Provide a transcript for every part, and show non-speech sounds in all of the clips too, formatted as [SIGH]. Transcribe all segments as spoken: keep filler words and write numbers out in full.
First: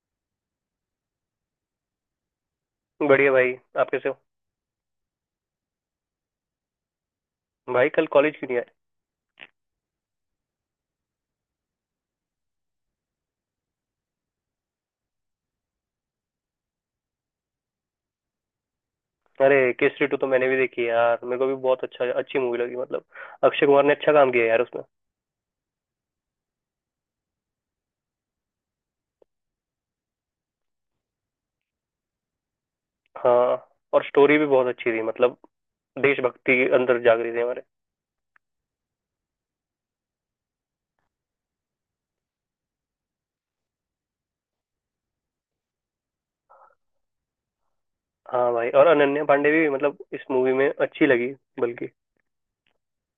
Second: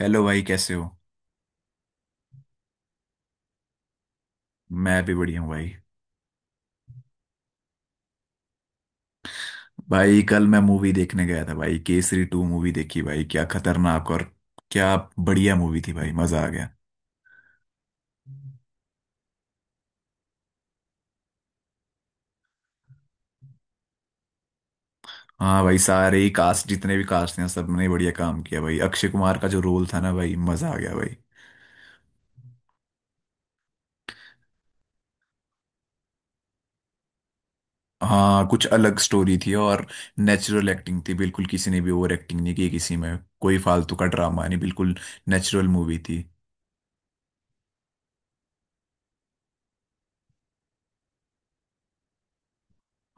Hello भाई, कैसे हो। बढ़िया भाई। आप कैसे हो? मैं भी बढ़िया हूँ भाई। भाई कल कॉलेज क्यों नहीं आए? भाई कल मैं मूवी देखने गया था भाई, केसरी टू मूवी देखी भाई, क्या खतरनाक और क्या बढ़िया मूवी थी भाई, मजा आ गया। अरे केसरी टू तो मैंने भी देखी है यार, मेरे को भी बहुत अच्छा अच्छी मूवी लगी। मतलब अक्षय कुमार ने अच्छा काम किया यार उसमें। हाँ भाई, सारे ही कास्ट, जितने भी कास्ट हैं सबने बढ़िया काम किया भाई, अक्षय कुमार का जो रोल था ना भाई, मजा आ गया भाई। हाँ। और स्टोरी भी बहुत अच्छी थी, मतलब देशभक्ति के अंदर जाग रही थी हमारे। हाँ, कुछ अलग स्टोरी थी और नेचुरल एक्टिंग थी, बिल्कुल किसी ने भी ओवर एक्टिंग नहीं की, किसी में कोई फालतू का ड्रामा नहीं, बिल्कुल नेचुरल मूवी थी। हाँ भाई। और अनन्या पांडे भी मतलब इस मूवी में अच्छी लगी, बल्कि।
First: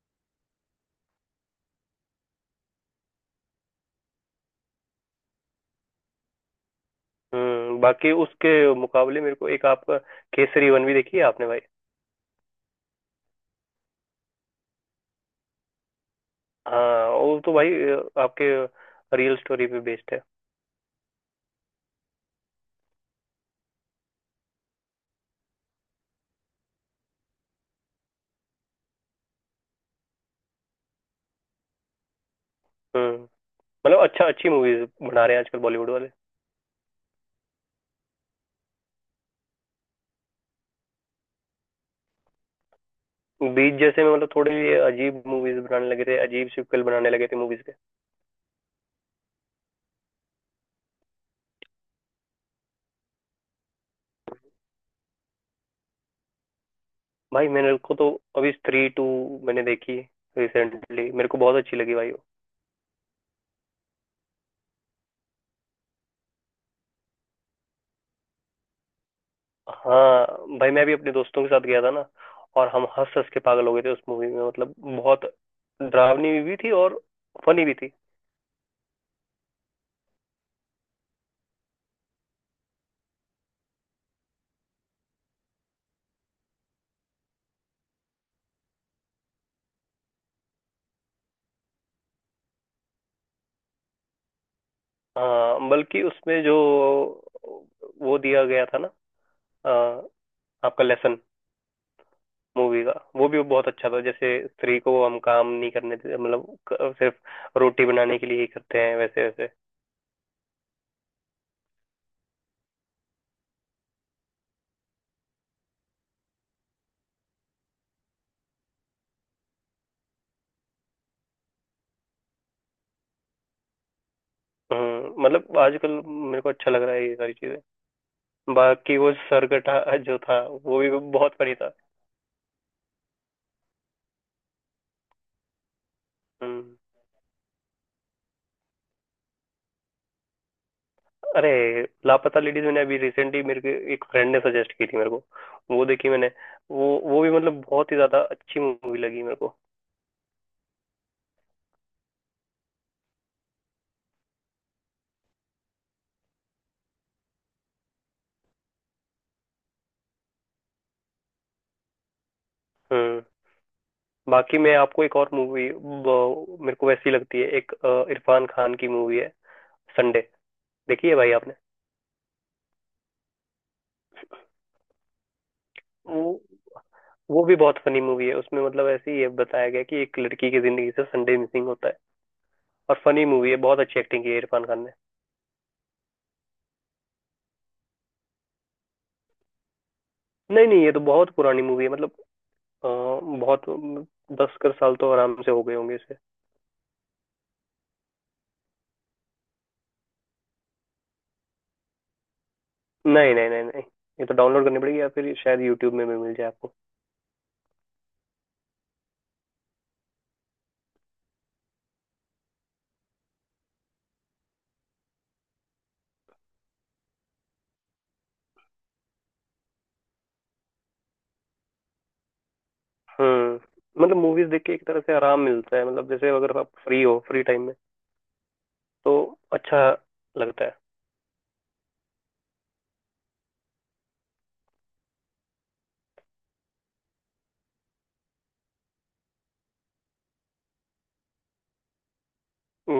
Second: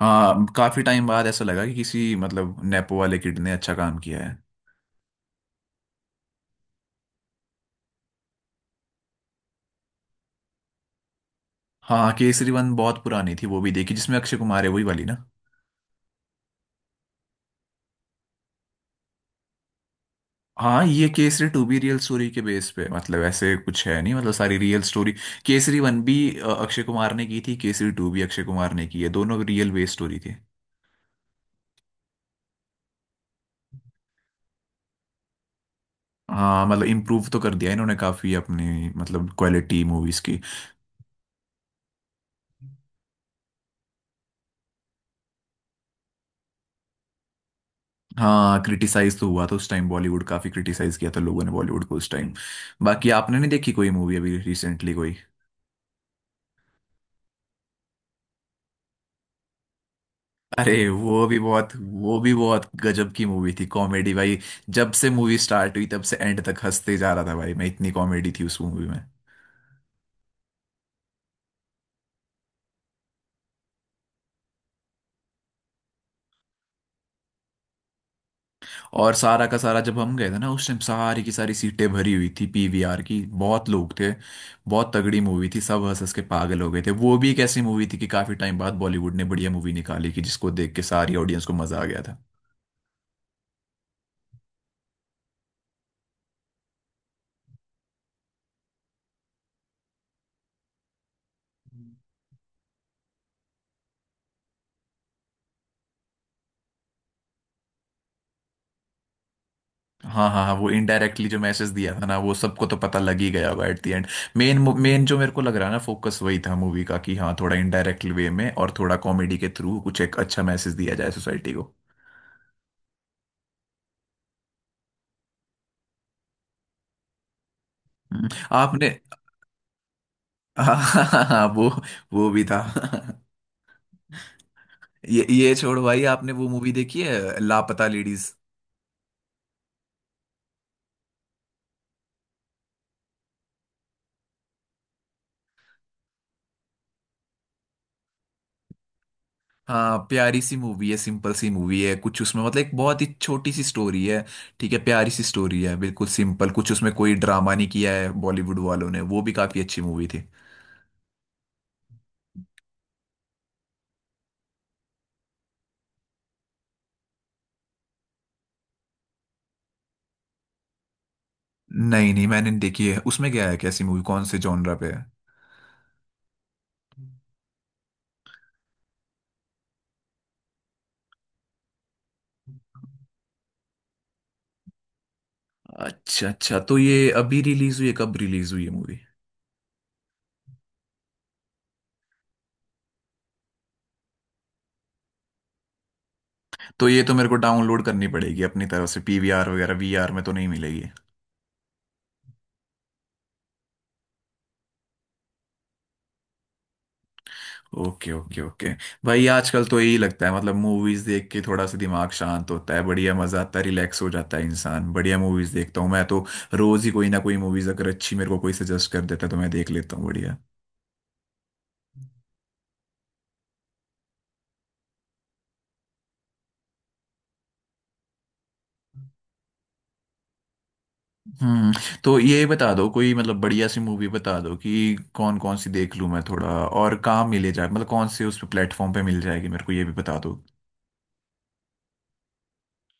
हाँ, काफी टाइम बाद ऐसा लगा कि किसी मतलब नेपो वाले किड ने अच्छा काम किया है। हम्म। बाकी उसके मुकाबले मेरे को एक आपका केसरी वन भी देखी है आपने भाई? हाँ, केसरी वन बहुत पुरानी थी, वो भी देखी, जिसमें अक्षय कुमार है वही वाली ना। हाँ वो तो भाई अ, आपके रियल स्टोरी पे बेस्ड है। हाँ, ये केसरी टू भी रियल स्टोरी के बेस पे, मतलब ऐसे कुछ है नहीं, मतलब सारी रियल स्टोरी। केसरी वन भी अ, अक्षय कुमार ने की थी, केसरी टू भी अक्षय कुमार ने की है, दोनों रियल बेस स्टोरी थी। हम्म। मतलब अच्छा अच्छी मूवीज बना रहे हैं आजकल बॉलीवुड वाले। हाँ, मतलब इम्प्रूव तो कर दिया इन्होंने काफी अपनी मतलब क्वालिटी मूवीज की। बीच जैसे में मतलब थोड़े ये अजीब मूवीज बनाने लगे थे, अजीब सिक्वल बनाने लगे थे मूवीज के। हाँ, क्रिटिसाइज तो हुआ था उस टाइम, बॉलीवुड काफी क्रिटिसाइज किया था लोगों ने बॉलीवुड को उस टाइम। बाकी आपने नहीं देखी कोई मूवी अभी रिसेंटली कोई। भाई मैंने को तो अभी स्त्री टू मैंने देखी अरे रिसेंटली, वो मेरे भी को बहुत बहुत, अच्छी लगी भाई वो वो। भी बहुत गजब की मूवी थी कॉमेडी भाई। जब से मूवी स्टार्ट हुई तब से एंड तक हंसते जा रहा था भाई मैं, इतनी कॉमेडी थी उस मूवी में। हाँ भाई मैं भी अपने दोस्तों के साथ गया था ना, और हम हंस हंस के पागल हो गए थे उस मूवी में। मतलब बहुत डरावनी भी थी और फनी भी थी। और सारा का सारा, जब हम गए थे ना उस टाइम सारी की सारी सीटें भरी हुई थी पी वी आर की, बहुत लोग थे। बहुत तगड़ी मूवी थी, सब हंस हंस के पागल हो गए थे, वो भी एक ऐसी मूवी थी कि काफी टाइम बाद बॉलीवुड ने बढ़िया मूवी निकाली कि जिसको देख के सारी ऑडियंस को मजा आ गया था। हाँ बल्कि उसमें जो वो दिया गया था ना अ, आपका लेसन मूवी का वो भी बहुत अच्छा था। जैसे स्त्री को हम काम नहीं करने देते मतलब क- सिर्फ रोटी बनाने के लिए ही करते हैं वैसे वैसे। हाँ हाँ हाँ, वो इनडायरेक्टली जो मैसेज दिया था ना, वो सबको तो पता लग ही गया होगा at the end. Main main जो मेरे को लग रहा है ना, फोकस वही था मूवी का कि हाँ, थोड़ा इनडायरेक्ट वे में और थोड़ा कॉमेडी के थ्रू कुछ एक अच्छा मैसेज दिया जाए सोसाइटी को। हम्म। मतलब आजकल मेरे को अच्छा लग रहा है ये सारी चीजें। हम्म, बाकी आपने वो सरगटा जो था [LAUGHS] वो भी बहुत हाँ फनी वो था। वो भी था। [LAUGHS] ये ये छोड़ भाई, आपने वो मूवी हम्म। देखी है लापता लेडीज। अरे लापता लेडीज मैंने अभी रिसेंटली, मेरे को एक फ्रेंड ने सजेस्ट की थी मेरे को, वो देखी मैंने। वो वो भी मतलब बहुत ही ज्यादा अच्छी मूवी लगी मेरे को। हाँ, प्यारी सी मूवी है, सिंपल सी मूवी है, कुछ उसमें मतलब एक बहुत ही छोटी सी स्टोरी है। ठीक है, प्यारी सी स्टोरी है, बिल्कुल सिंपल, कुछ उसमें कोई ड्रामा नहीं किया है बॉलीवुड वालों ने, वो भी काफी अच्छी मूवी थी। हम्म। बाकी मैं आपको एक और मूवी, मेरे को वैसी लगती है, एक अ, इरफान खान की मूवी है, संडे, देखी है भाई आपने? नहीं नहीं, मैंने देखी है, उसमें क्या है, कैसी मूवी, कौन से जॉनरा पे है। वो वो भी बहुत फनी मूवी है उसमें मतलब। ऐसे ही है, बताया गया कि एक लड़की की जिंदगी से संडे मिसिंग होता है और फनी मूवी है, बहुत अच्छी एक्टिंग की है इरफान खान ने। अच्छा अच्छा, तो ये अभी रिलीज हुई है, कब रिलीज हुई है मूवी। नहीं नहीं, ये तो बहुत पुरानी मूवी है मतलब। अ, बहुत दस कर साल तो आराम से हो गए होंगे इसे। तो ये तो मेरे को डाउनलोड करनी पड़ेगी अपनी तरफ से, पी वी आर वगैरह वीआर में तो नहीं मिलेगी। नहीं नहीं नहीं नहीं, ये तो डाउनलोड करनी पड़ेगी या फिर शायद यूट्यूब में भी मिल जाए आपको। Okay okay okay. भाई आजकल तो यही लगता है, मतलब मूवीज देख के थोड़ा सा दिमाग शांत होता है, बढ़िया मजा आता है, रिलैक्स हो जाता है इंसान, बढ़िया मूवीज देखता हूँ मैं तो। रोज ही कोई ना कोई मूवीज अगर अच्छी मेरे को कोई सजेस्ट कर देता है तो मैं देख लेता हूँ बढ़िया। हम्म। मतलब मूवीज देख के एक तरह से आराम मिलता है, मतलब जैसे अगर आप फ्री हो फ्री टाइम में तो अच्छा लगता है। हम्म। तो ये बता दो कोई मतलब बढ़िया सी मूवी बता दो कि कौन कौन सी देख लूँ मैं, थोड़ा और कहाँ मिले जाए, मतलब कौन से उस प्लेटफॉर्म पे मिल जाएगी मेरे को ये भी बता दो।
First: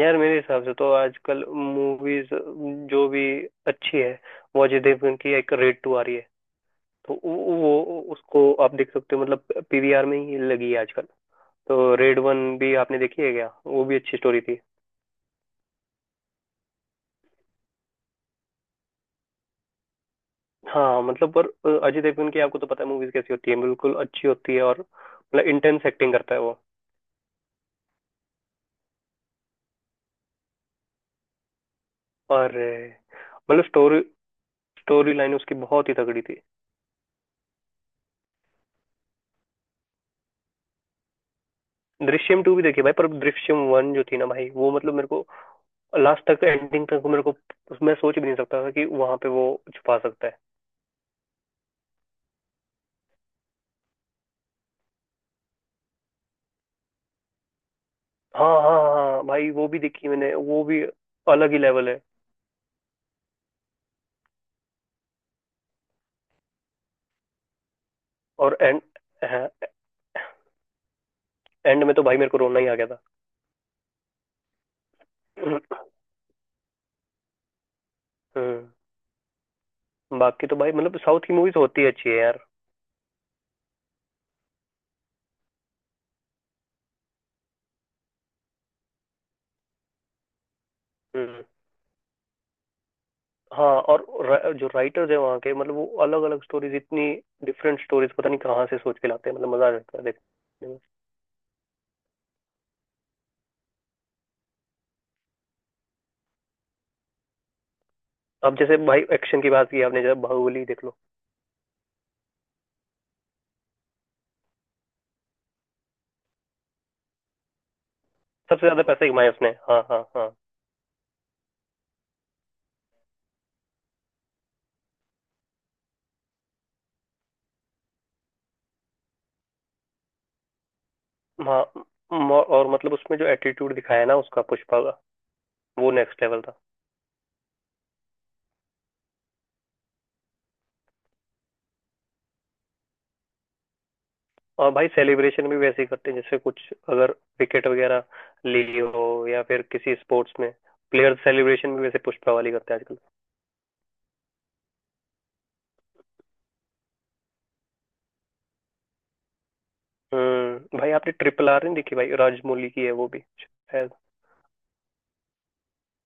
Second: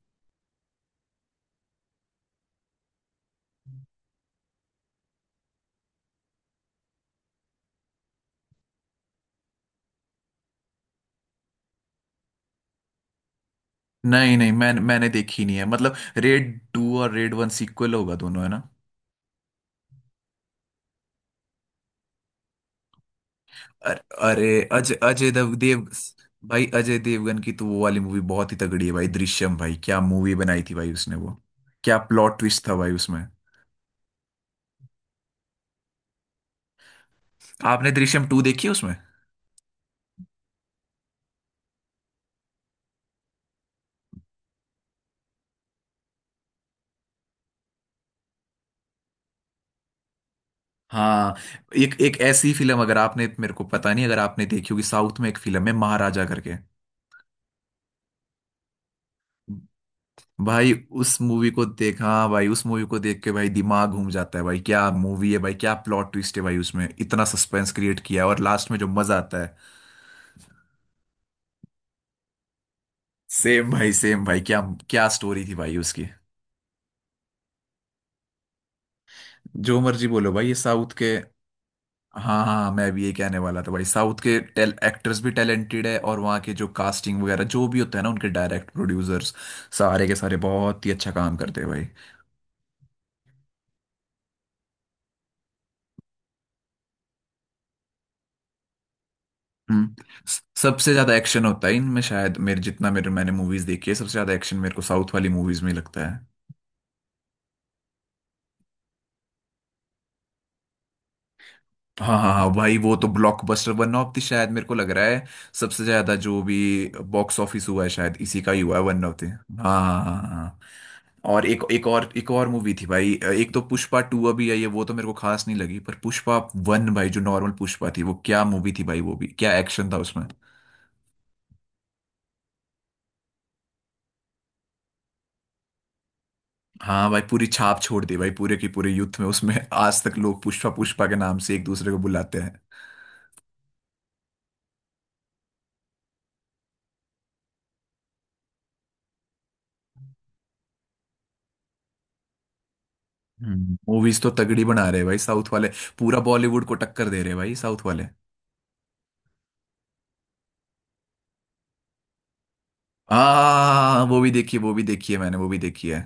यार मेरे हिसाब से तो आजकल मूवीज जो भी अच्छी है, वो अजय देवगन की एक रेड टू आ रही है, तो वो वो- उसको आप देख सकते हो, मतलब पीवीआर में ही लगी है आजकल। तो रेड वन भी आपने देखी है क्या? वो भी अच्छी नहीं स्टोरी नहीं, थी। मैं मैंने देखी नहीं है, मतलब रेड टू और रेड वन सीक्वल होगा दोनों, है ना। हाँ मतलब पर अ, अजय देवगन की आपको तो पता है मूवीज कैसी होती है, बिल्कुल अर- अच्छी होती अरे है और अजय अजय मतलब देव देव। इंटेंस एक्टिंग करता है वो। भाई अजय देवगन की तो वो वाली मूवी बहुत ही तगड़ी है भाई, दृश्यम भाई, क्या मूवी बनाई थी भाई उसने, वो क्या प्लॉट और ट्विस्ट था अ, भाई उसमें। मतलब स्टोरी स्टोरी लाइन उसकी बहुत ही तगड़ी थी। आपने दृश्यम टू देखी है उसमें। दृश्यम टू भी देखी भाई, पर दृश्यम वन जो थी ना भाई वो मतलब, मेरे को लास्ट तक एंडिंग तक, मेरे को मैं सोच भी नहीं सकता था कि वहां पे वो छुपा सकता है। हाँ, एक एक ऐसी फिल्म, अगर आपने मेरे को पता नहीं अगर आपने देखी होगी, साउथ में एक फिल्म है महाराजा करके हाँ हाँ हाँ भाई, वो भी देखी मैंने वो भाई, भी। उस मूवी अलग ही को लेवल है। देखा। हाँ भाई, उस मूवी को देख के भाई दिमाग घूम जाता है भाई, क्या मूवी है भाई, क्या प्लॉट ट्विस्ट है भाई उसमें, इतना सस्पेंस क्रिएट किया है और और लास्ट में एंड जो मजा आता है। एंड में तो भाई मेरे को रोना ही आ गया था। सेम भाई, सेम भाई, क्या क्या स्टोरी थी भाई उसकी। हम्म। जो मर्जी बोलो भाई, बाकी ये तो भाई साउथ मतलब के। साउथ की मूवीज होती है अच्छी है हाँ यार। हाँ, मैं भी ये कहने वाला था भाई, साउथ के टेल एक्टर्स भी टैलेंटेड है, और वहाँ के जो कास्टिंग वगैरह जो भी होता है ना, उनके डायरेक्ट प्रोड्यूसर्स सारे के सारे बहुत ही अच्छा काम हम्म। करते हैं भाई। हाँ और रा, जो राइटर्स है वहाँ के मतलब वो अलग अलग स्टोरीज इतनी डिफरेंट स्टोरीज पता नहीं कहाँ से सोच के लाते हैं, मतलब मजा आ हम्म। जाता है स- देखने में। सबसे ज्यादा एक्शन होता है इनमें शायद, मेरे जितना मेरे मैंने मूवीज देखी है, सबसे ज्यादा एक्शन मेरे को साउथ वाली मूवीज में लगता है। अब जैसे भाई एक्शन की बात की आपने, जैसे बाहुबली देख लो। हाँ हाँ हाँ भाई, वो तो ब्लॉकबस्टर, वन ऑफ द, शायद मेरे को लग रहा है सबसे ज्यादा जो भी बॉक्स ऑफिस हुआ है शायद इसी का ही सबसे हुआ है, ज्यादा वन पैसे ऑफ द। कमाए उसने, हाँ हाँ हाँ हाँ हाँ हाँ हाँ। हाँ। और एक एक और एक और मूवी थी भाई, एक तो पुष्पा टू अभी आई है वो तो मेरे को खास नहीं लगी, पर पुष्पा वन भाई, जो नॉर्मल पुष्पा थी, वो क्या मूवी थी भाई, वो भी क्या एक्शन था उसमें। हाँ। म- और मतलब उसमें जो एटीट्यूड दिखाया है ना उसका पुष्पा का, वो नेक्स्ट लेवल था। हाँ भाई, पूरी छाप छोड़ दी भाई पूरे की पूरे यूथ में, उसमें आज तक लोग पुष्पा पुष्पा के नाम से एक दूसरे को बुलाते हैं। और भाई सेलिब्रेशन भी वैसे ही करते हैं, जैसे कुछ अगर विकेट वगैरह ले ली हो या फिर किसी स्पोर्ट्स में, प्लेयर सेलिब्रेशन भी वैसे पुष्पा वाली करते हैं आजकल। मूवीज तो तगड़ी बना रहे हैं भाई साउथ वाले, पूरा बॉलीवुड को टक्कर दे रहे हैं भाई साउथ वाले। हम्म। भाई आपने ट्रिपल आर नहीं देखी भाई? राजमौली की है वो भी शायद। हाँ, वो भी देखी है, वो भी देखी है मैंने, वो भी देखी है।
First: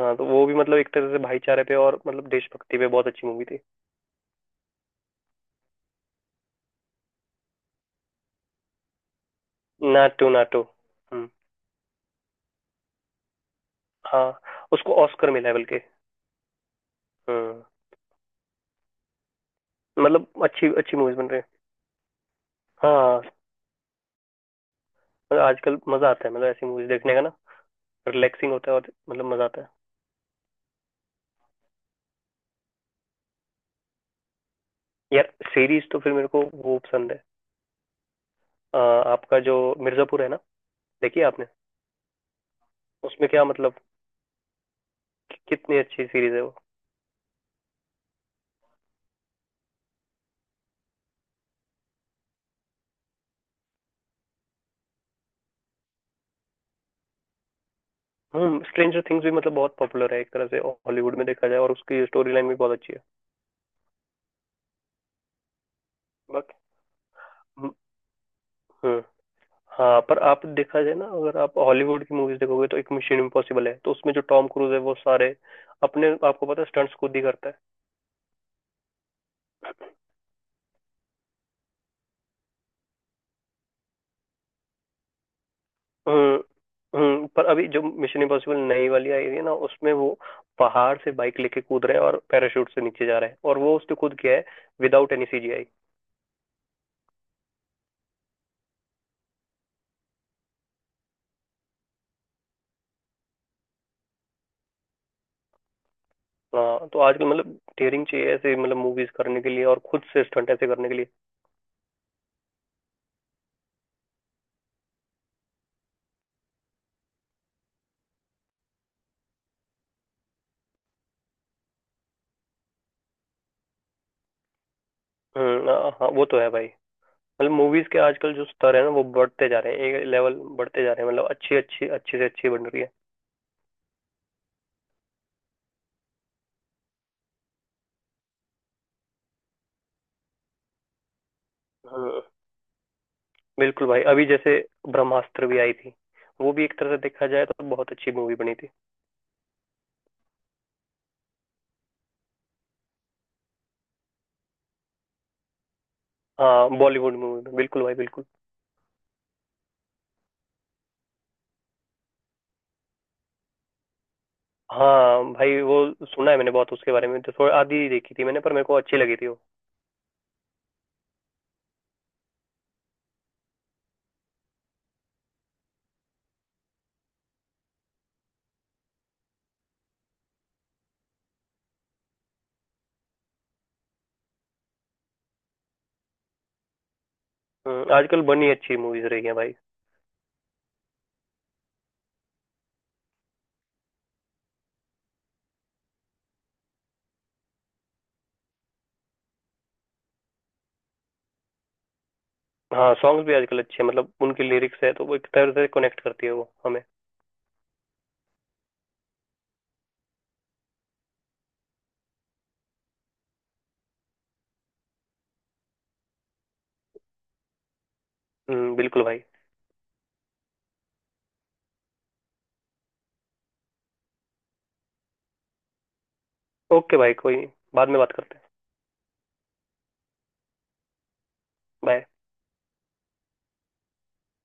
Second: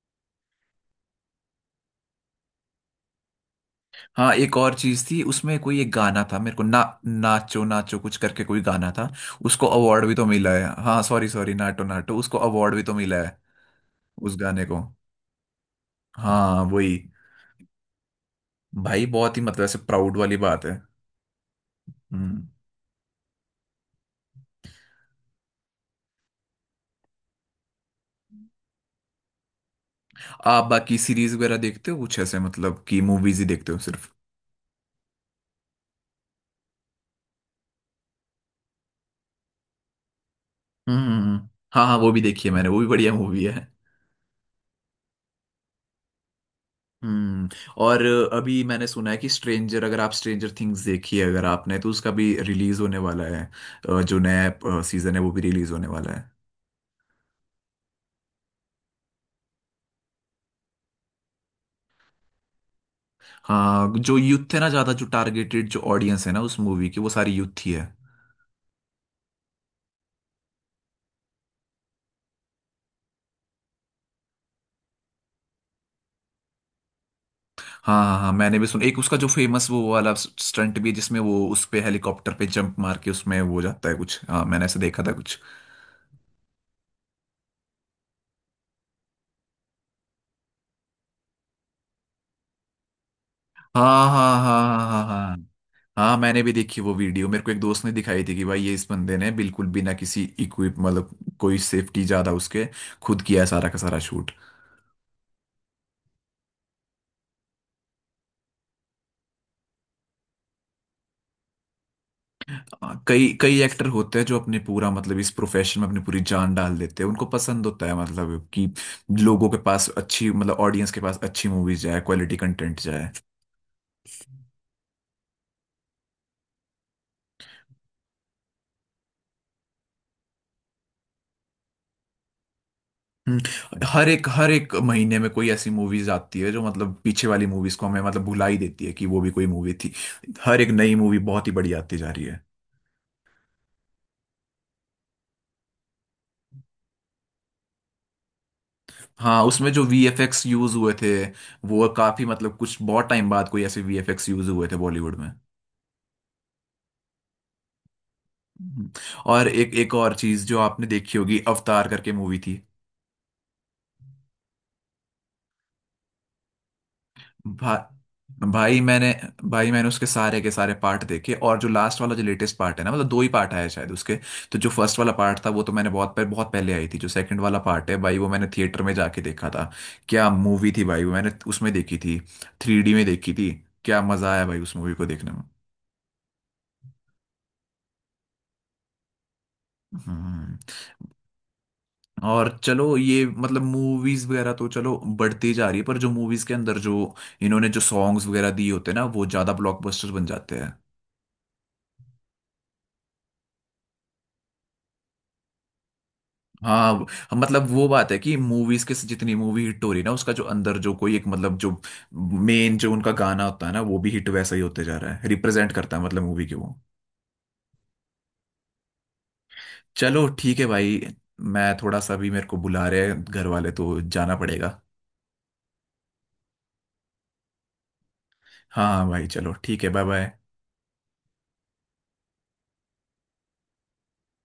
हाँ तो वो भी मतलब एक तरह से भाईचारे पे और मतलब देशभक्ति पे बहुत अच्छी मूवी थी। हाँ, एक और चीज थी उसमें, कोई एक गाना था मेरे को, ना, नाचो नाचो कुछ करके कोई गाना था, उसको अवार्ड भी तो नाटू मिला नाटू। है। हाँ हम्म। सॉरी सॉरी, नाटो नाटो, उसको अवार्ड भी तो मिला है, हाँ उस गाने को। उसको ऑस्कर मिला है बल्कि। हाँ वही। हम्म। भाई बहुत ही मतलब ऐसे प्राउड वाली मतलब बात अच्छी है। अच्छी मूवीज बन रही है। हम्म। हाँ मतलब आजकल मजा आता है मतलब ऐसी मूवीज देखने का ना, रिलैक्सिंग होता है और मतलब मजा आता है। आप बाकी सीरीज वगैरह देखते हो कुछ ऐसे, मतलब कि मूवीज ही देखते हो सिर्फ। यार सीरीज तो फिर मेरे को वो पसंद है, अ, आपका जो मिर्जापुर है ना, हम्म हम्म, देखिए आपने? हम्म। हाँ हाँ, वो भी देखी है मैंने, वो भी बढ़िया उसमें मूवी क्या है। मतलब, कि- कितनी अच्छी सीरीज है वो। हम्म। और अभी मैंने सुना है कि स्ट्रेंजर, अगर आप स्ट्रेंजर थिंग्स देखी है अगर आपने, तो उसका भी रिलीज होने वाला है, अ, जो नया सीजन है वो भी रिलीज होने वाला है। हम्म। स्ट्रेंजर थिंग्स भी मतलब बहुत पॉपुलर है एक तरह से हॉलीवुड में देखा जाए, और उसकी स्टोरी लाइन भी बहुत अच्छी है। हाँ, जो यूथ है ना, ज्यादा जो टारगेटेड जो ऑडियंस है ना बाकी। उस मूवी की, वो सारी यूथ हम्म। ही है। हम्म, हाँ पर आप देखा जाए ना, अगर आप हॉलीवुड की मूवीज देखोगे तो एक मिशन इम्पॉसिबल है, तो उसमें जो टॉम क्रूज है वो सारे अपने आपको पता है स्टंट्स खुद ही करता है। हाँ हाँ हाँ, मैंने भी सुना एक उसका जो फेमस वो वाला स्टंट भी है, जिसमें वो उस पे हेलीकॉप्टर पे जंप मार के उसमें वो हो जाता है कुछ, हाँ मैंने ऐसे देखा था कुछ। हम्म। हम्म, पर अभी जो मिशन इम्पॉसिबल नई वाली आई हुई है ना उसमें, वो पहाड़ से बाइक लेके कूद रहे हैं और पैराशूट से नीचे जा रहे हैं, और वो उसने हाँ खुद किया हाँ है हाँ हाँ हाँ विदाउट एनी हाँ। सीजीआई। हाँ मैंने भी देखी वो वीडियो, मेरे को एक दोस्त ने दिखाई थी कि भाई ये इस बंदे ने बिल्कुल बिना किसी इक्विप मतलब, कोई सेफ्टी ज्यादा उसके, खुद किया है सारा का सारा शूट। हाँ तो आजकल मतलब डेयरिंग चाहिए ऐसे मतलब मूवीज करने के लिए और खुद से स्टंट ऐसे करने के लिए। हाँ, कई कई एक्टर होते हैं जो अपने पूरा, मतलब इस प्रोफेशन में अपनी पूरी जान डाल देते हैं, उनको पसंद होता है मतलब कि लोगों के पास अच्छी मतलब ऑडियंस के पास अच्छी मूवीज जाए, क्वालिटी कंटेंट जाए। हम्म। हाँ हाँ, वो तो है भाई। मतलब मूवीज के आजकल जो स्तर है ना वो बढ़ते जा रहे हैं, एक लेवल बढ़ते जा रहे हैं, मतलब अच्छी अच्छी अच्छी से अच्छी बन रही है। हम्म, हर एक हर एक महीने में कोई ऐसी मूवीज आती है जो मतलब पीछे वाली मूवीज को हमें मतलब भुला ही देती है कि वो भी कोई मूवी थी, हर एक नई मूवी बहुत ही बढ़िया आती जा हम्म। रही है। बिल्कुल भाई, अभी जैसे ब्रह्मास्त्र भी आई थी, वो भी एक तरह से देखा जाए तो बहुत अच्छी मूवी बनी थी। हाँ, उसमें जो वी एफ एक्स यूज हुए थे, वो काफी, मतलब कुछ बहुत टाइम बाद कोई ऐसे वी एफ एक्स यूज हुए थे बॉलीवुड में। हाँ बॉलीवुड मूवी में बिल्कुल भाई बिल्कुल। हम्म। और एक एक और चीज, जो आपने देखी होगी, अवतार करके मूवी थी। हाँ भाई वो सुना है मैंने बहुत उसके बारे में, तो थोड़ा भा, आधी ही देखी थी मैंने, पर मेरे को भाई अच्छी मैंने लगी थी वो। भाई मैंने उसके सारे के सारे पार्ट देखे, और जो लास्ट वाला जो लेटेस्ट पार्ट है ना, मतलब दो ही पार्ट आया शायद उसके, तो जो फर्स्ट वाला पार्ट था वो तो मैंने बहुत पह- बहुत पहले आई थी, जो सेकंड वाला पार्ट है भाई वो मैंने थिएटर में जाके देखा था, क्या मूवी थी भाई, वो मैंने उसमें देखी थी, थ्री डी में देखी थी, क्या मजा आया भाई उस मूवी को देखने में। हम्म, आजकल बनी अच्छी मूवीज रही है भाई। हम्म, और चलो ये मतलब मूवीज वगैरह तो चलो बढ़ती जा रही है, पर जो मूवीज के अंदर जो इन्होंने जो सॉन्ग्स वगैरह दिए होते हैं ना, वो ज्यादा ब्लॉकबस्टर बन जाते हैं। हाँ सॉन्ग्स भी आजकल अच्छे हैं, मतलब उनकी लिरिक्स है तो वो एक तरह से कनेक्ट करती है वो हमें। हाँ वो- मतलब वो बात है कि मूवीज के, जितनी मूवी हिट हो रही है ना, उसका जो अंदर जो कोई एक मतलब जो मेन जो उनका गाना होता है ना, वो भी हिट वैसा ही होते जा रहा है, रिप्रेजेंट करता है मतलब मूवी की वो। हम्म, बिल्कुल भाई। चलो ठीक है भाई, मैं थोड़ा सा भी, मेरे को बुला रहे हैं घर वाले, तो जाना पड़ेगा। ओके भाई कोई नहीं, बाद में बात करते हैं। हाँ हाँ भाई, चलो ठीक है, बाय बाय। बाय।